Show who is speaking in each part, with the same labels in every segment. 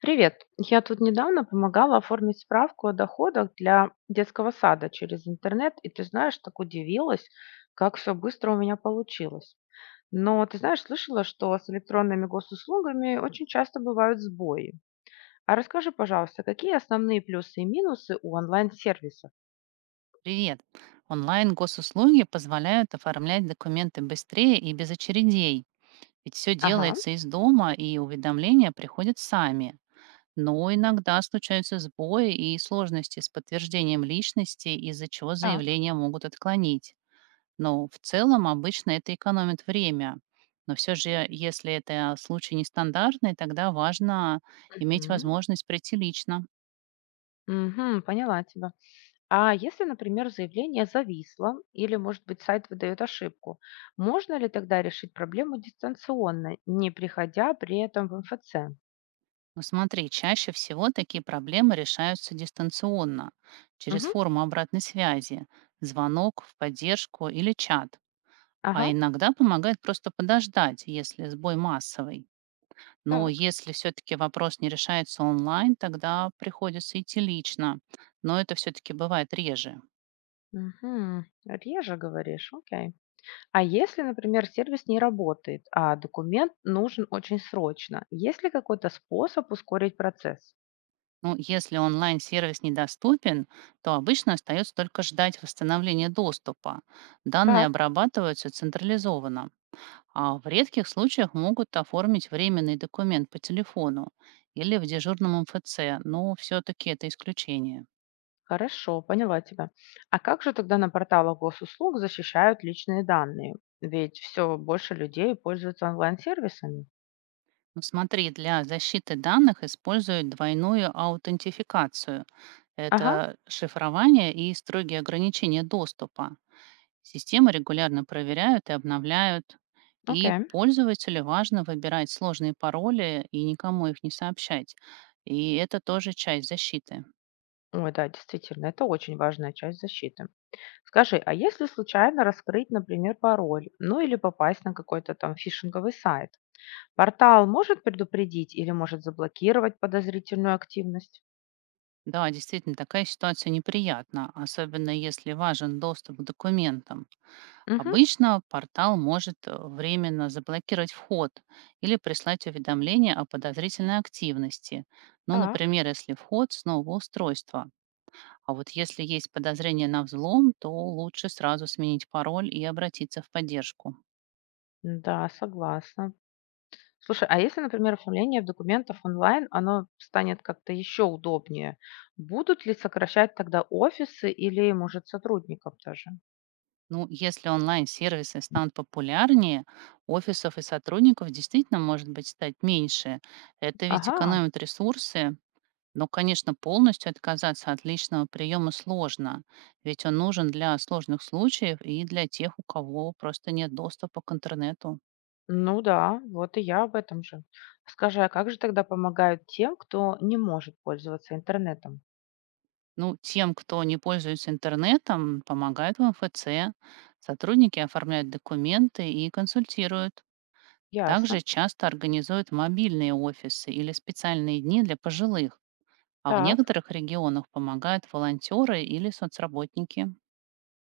Speaker 1: Привет. Я тут недавно помогала оформить справку о доходах для детского сада через интернет, и ты знаешь, так удивилась, как все быстро у меня получилось. Но ты знаешь, слышала, что с электронными госуслугами очень часто бывают сбои. А расскажи, пожалуйста, какие основные плюсы и минусы у онлайн-сервисов?
Speaker 2: Привет! Онлайн-госуслуги позволяют оформлять документы быстрее и без очередей, ведь все
Speaker 1: Ага.
Speaker 2: делается из дома и уведомления приходят сами. Но иногда случаются сбои и сложности с подтверждением личности, из-за чего
Speaker 1: Так.
Speaker 2: заявления могут отклонить. Но в целом обычно это экономит время. Но все же, если это случай нестандартный, тогда важно иметь
Speaker 1: Мгм.
Speaker 2: возможность прийти лично.
Speaker 1: Мгм, поняла тебя. А если, например, заявление зависло или, может быть, сайт выдает ошибку, можно ли тогда решить проблему дистанционно, не приходя при этом в МФЦ?
Speaker 2: Ну смотри, чаще всего такие проблемы решаются дистанционно, через
Speaker 1: Мгм.
Speaker 2: форму обратной связи, звонок в поддержку или чат. А
Speaker 1: Ага,
Speaker 2: иногда помогает просто подождать, если сбой массовый. Но
Speaker 1: так.
Speaker 2: если все-таки вопрос не решается онлайн, тогда приходится идти лично. Но это все-таки бывает реже.
Speaker 1: Мгм. Реже говоришь, окей. А если, например, сервис не работает, а документ нужен очень срочно, есть ли какой-то способ ускорить процесс?
Speaker 2: Ну, если онлайн-сервис недоступен, то обычно остается только ждать восстановления доступа. Данные
Speaker 1: Так.
Speaker 2: обрабатываются централизованно. А в редких случаях могут оформить временный документ по телефону или в дежурном МФЦ, но все-таки это исключение.
Speaker 1: Хорошо, поняла тебя. А как же тогда на порталах госуслуг защищают личные данные? Ведь все больше людей пользуются онлайн-сервисами.
Speaker 2: Ну, смотри, для защиты данных используют двойную аутентификацию.
Speaker 1: Ага,
Speaker 2: Это шифрование и строгие ограничения доступа. Системы регулярно проверяют и обновляют. И
Speaker 1: окей.
Speaker 2: пользователю важно выбирать сложные пароли и никому их не сообщать. И это тоже часть защиты.
Speaker 1: Ой, да, действительно, это очень важная часть защиты. Скажи, а если случайно раскрыть, например, пароль, ну или попасть на какой-то там фишинговый сайт, портал может предупредить или может заблокировать подозрительную активность?
Speaker 2: Да, действительно, такая ситуация неприятна, особенно если важен доступ к документам.
Speaker 1: Угу,
Speaker 2: Обычно портал может временно заблокировать вход или прислать уведомление о подозрительной активности. Ну,
Speaker 1: так,
Speaker 2: например, если вход с нового устройства. А вот если есть подозрение на взлом, то лучше сразу сменить пароль и обратиться в поддержку.
Speaker 1: да, согласна. Слушай, а если, например, оформление документов онлайн, оно станет как-то еще удобнее, будут ли сокращать тогда офисы или, может, сотрудников даже?
Speaker 2: Ну, если онлайн-сервисы станут популярнее, офисов и сотрудников действительно может быть стать меньше. Это ведь
Speaker 1: Ага,
Speaker 2: экономит ресурсы. Но, конечно, полностью отказаться от личного приема сложно, ведь он нужен для сложных случаев и для тех, у кого просто нет доступа к интернету.
Speaker 1: ну да, вот и я об этом же. Скажи, а как же тогда помогают тем, кто не может пользоваться интернетом?
Speaker 2: Ну, тем, кто не пользуется интернетом, помогают в МФЦ, сотрудники оформляют документы и консультируют.
Speaker 1: Ясно.
Speaker 2: Также часто организуют мобильные офисы или специальные дни для пожилых, а в
Speaker 1: Так.
Speaker 2: некоторых регионах помогают волонтеры или соцработники.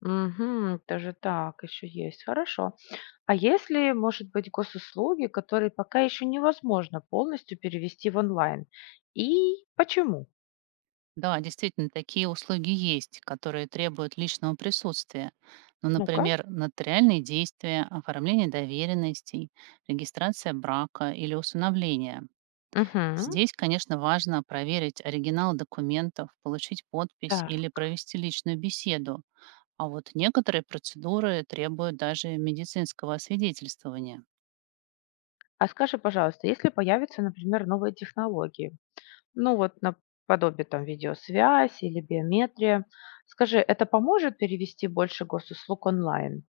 Speaker 1: Угу, даже так еще есть. Хорошо. А если, может быть, госуслуги, которые пока еще невозможно полностью перевести в онлайн? И почему?
Speaker 2: Да, действительно, такие услуги есть, которые требуют личного присутствия. Ну,
Speaker 1: Ну-ка.
Speaker 2: например, нотариальные действия, оформление доверенностей, регистрация брака или усыновления.
Speaker 1: Мгм.
Speaker 2: Здесь, конечно, важно проверить оригинал документов, получить подпись
Speaker 1: Да.
Speaker 2: или провести личную беседу. А вот некоторые процедуры требуют даже медицинского освидетельствования.
Speaker 1: А скажи, пожалуйста, если появятся, например, новые технологии, ну вот наподобие там видеосвязь или биометрия, скажи, это поможет перевести больше госуслуг онлайн?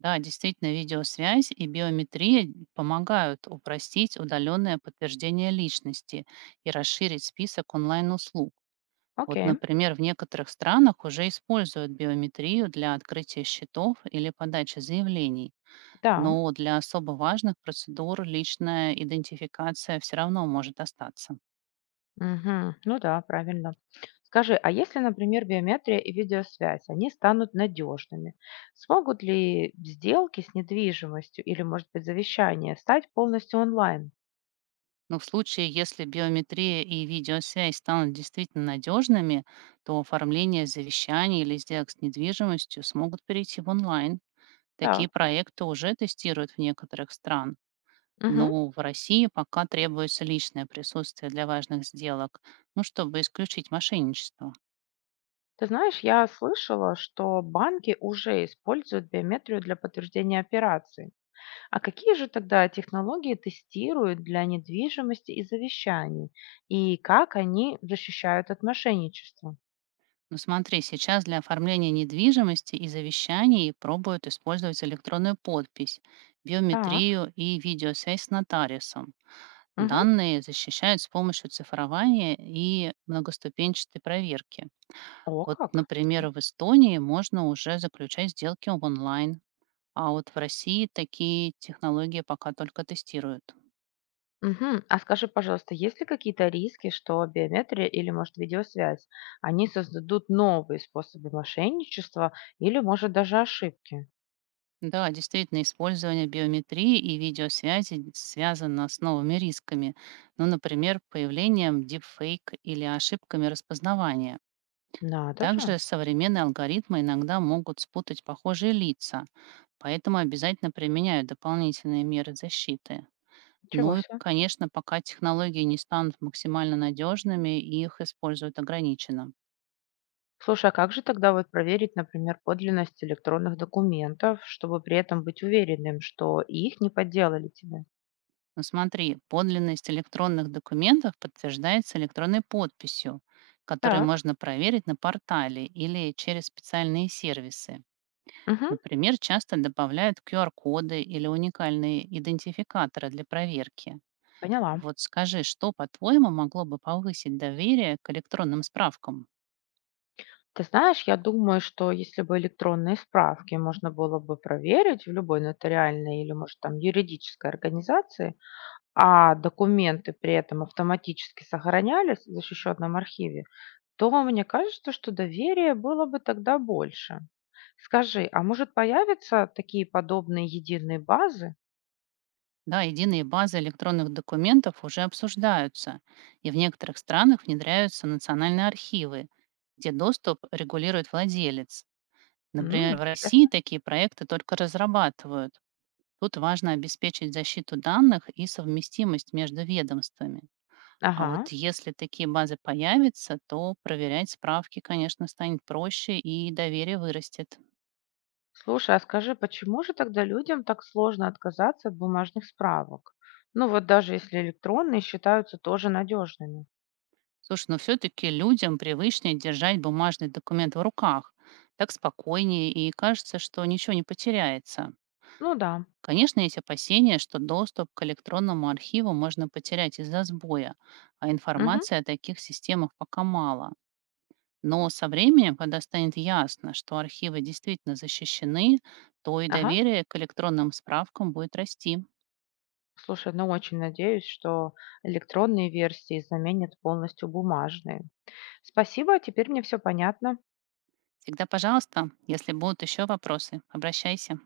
Speaker 2: Да, действительно, видеосвязь и биометрия помогают упростить удаленное подтверждение личности и расширить список онлайн-услуг. Вот,
Speaker 1: Окей,
Speaker 2: например, в некоторых странах уже используют биометрию для открытия счетов или подачи заявлений,
Speaker 1: да.
Speaker 2: но для особо важных процедур личная идентификация все равно может остаться.
Speaker 1: Мгм. Ну да, правильно. Скажи, а если, например, биометрия и видеосвязь, они станут надежными, смогут ли сделки с недвижимостью или, может быть, завещание стать полностью онлайн?
Speaker 2: Но в случае, если биометрия и видеосвязь станут действительно надежными, то оформление завещаний или сделок с недвижимостью смогут перейти в онлайн. Такие
Speaker 1: Так.
Speaker 2: проекты уже тестируют в некоторых стран.
Speaker 1: Мгм.
Speaker 2: Но в России пока требуется личное присутствие для важных сделок, ну, чтобы исключить мошенничество.
Speaker 1: Ты знаешь, я слышала, что банки уже используют биометрию для подтверждения операций. А какие же тогда технологии тестируют для недвижимости и завещаний? И как они защищают от мошенничества?
Speaker 2: Но смотри, сейчас для оформления недвижимости и завещаний пробуют использовать электронную подпись,
Speaker 1: Так,
Speaker 2: биометрию и видеосвязь с нотариусом.
Speaker 1: мгм.
Speaker 2: Данные защищают с помощью цифрования и многоступенчатой проверки.
Speaker 1: О,
Speaker 2: Вот,
Speaker 1: как.
Speaker 2: например, в Эстонии можно уже заключать сделки в онлайн, а вот в России такие технологии пока только тестируют.
Speaker 1: Мгм. А скажи, пожалуйста, есть ли какие-то риски, что биометрия или, может, видеосвязь, они создадут новые способы мошенничества или, может, даже ошибки?
Speaker 2: Да, действительно, использование биометрии и видеосвязи связано с новыми рисками, ну, например, появлением дипфейк или ошибками распознавания.
Speaker 1: Надо же.
Speaker 2: Также современные алгоритмы иногда могут спутать похожие лица, поэтому обязательно применяют дополнительные меры защиты.
Speaker 1: Ничего
Speaker 2: Ну и,
Speaker 1: себе.
Speaker 2: конечно, пока технологии не станут максимально надежными, их используют ограниченно.
Speaker 1: Слушай, а как же тогда вот проверить, например, подлинность электронных документов, чтобы при этом быть уверенным, что их не подделали тебе?
Speaker 2: Но смотри, подлинность электронных документов подтверждается электронной подписью, которую
Speaker 1: Так,
Speaker 2: можно проверить на портале или через специальные сервисы.
Speaker 1: мгм,
Speaker 2: Например, часто добавляют QR-коды или уникальные идентификаторы для проверки.
Speaker 1: поняла.
Speaker 2: Вот скажи, что, по-твоему, могло бы повысить доверие к электронным справкам?
Speaker 1: Ты знаешь, я думаю, что если бы электронные справки можно было бы проверить в любой нотариальной или, может, там юридической организации, а документы при этом автоматически сохранялись в защищенном архиве, то мне кажется, что доверия было бы тогда больше. Скажи, а может появятся такие подобные единые базы?
Speaker 2: Да, единые базы электронных документов уже обсуждаются, и в некоторых странах внедряются национальные архивы, где доступ регулирует владелец.
Speaker 1: М,
Speaker 2: Например, в России
Speaker 1: интересно.
Speaker 2: такие проекты только разрабатывают. Тут важно обеспечить защиту данных и совместимость между ведомствами. А вот
Speaker 1: Ага.
Speaker 2: если такие базы появятся, то проверять справки, конечно, станет проще и доверие вырастет.
Speaker 1: Слушай, а скажи, почему же тогда людям так сложно отказаться от бумажных справок? Ну вот даже если электронные считаются тоже надежными.
Speaker 2: Слушай, но все-таки людям привычнее держать бумажный документ в руках. Так спокойнее, и кажется, что ничего не потеряется.
Speaker 1: Ну да.
Speaker 2: Конечно, есть опасения, что доступ к электронному архиву можно потерять из-за сбоя, а
Speaker 1: Мгм.
Speaker 2: информации о таких системах пока мало. Но со временем, когда станет ясно, что архивы действительно защищены, то и
Speaker 1: Ага.
Speaker 2: доверие к электронным справкам будет расти.
Speaker 1: Слушай, ну очень надеюсь, что электронные версии заменят полностью бумажные. Спасибо, теперь мне все понятно.
Speaker 2: Всегда, пожалуйста, если будут еще вопросы, обращайся.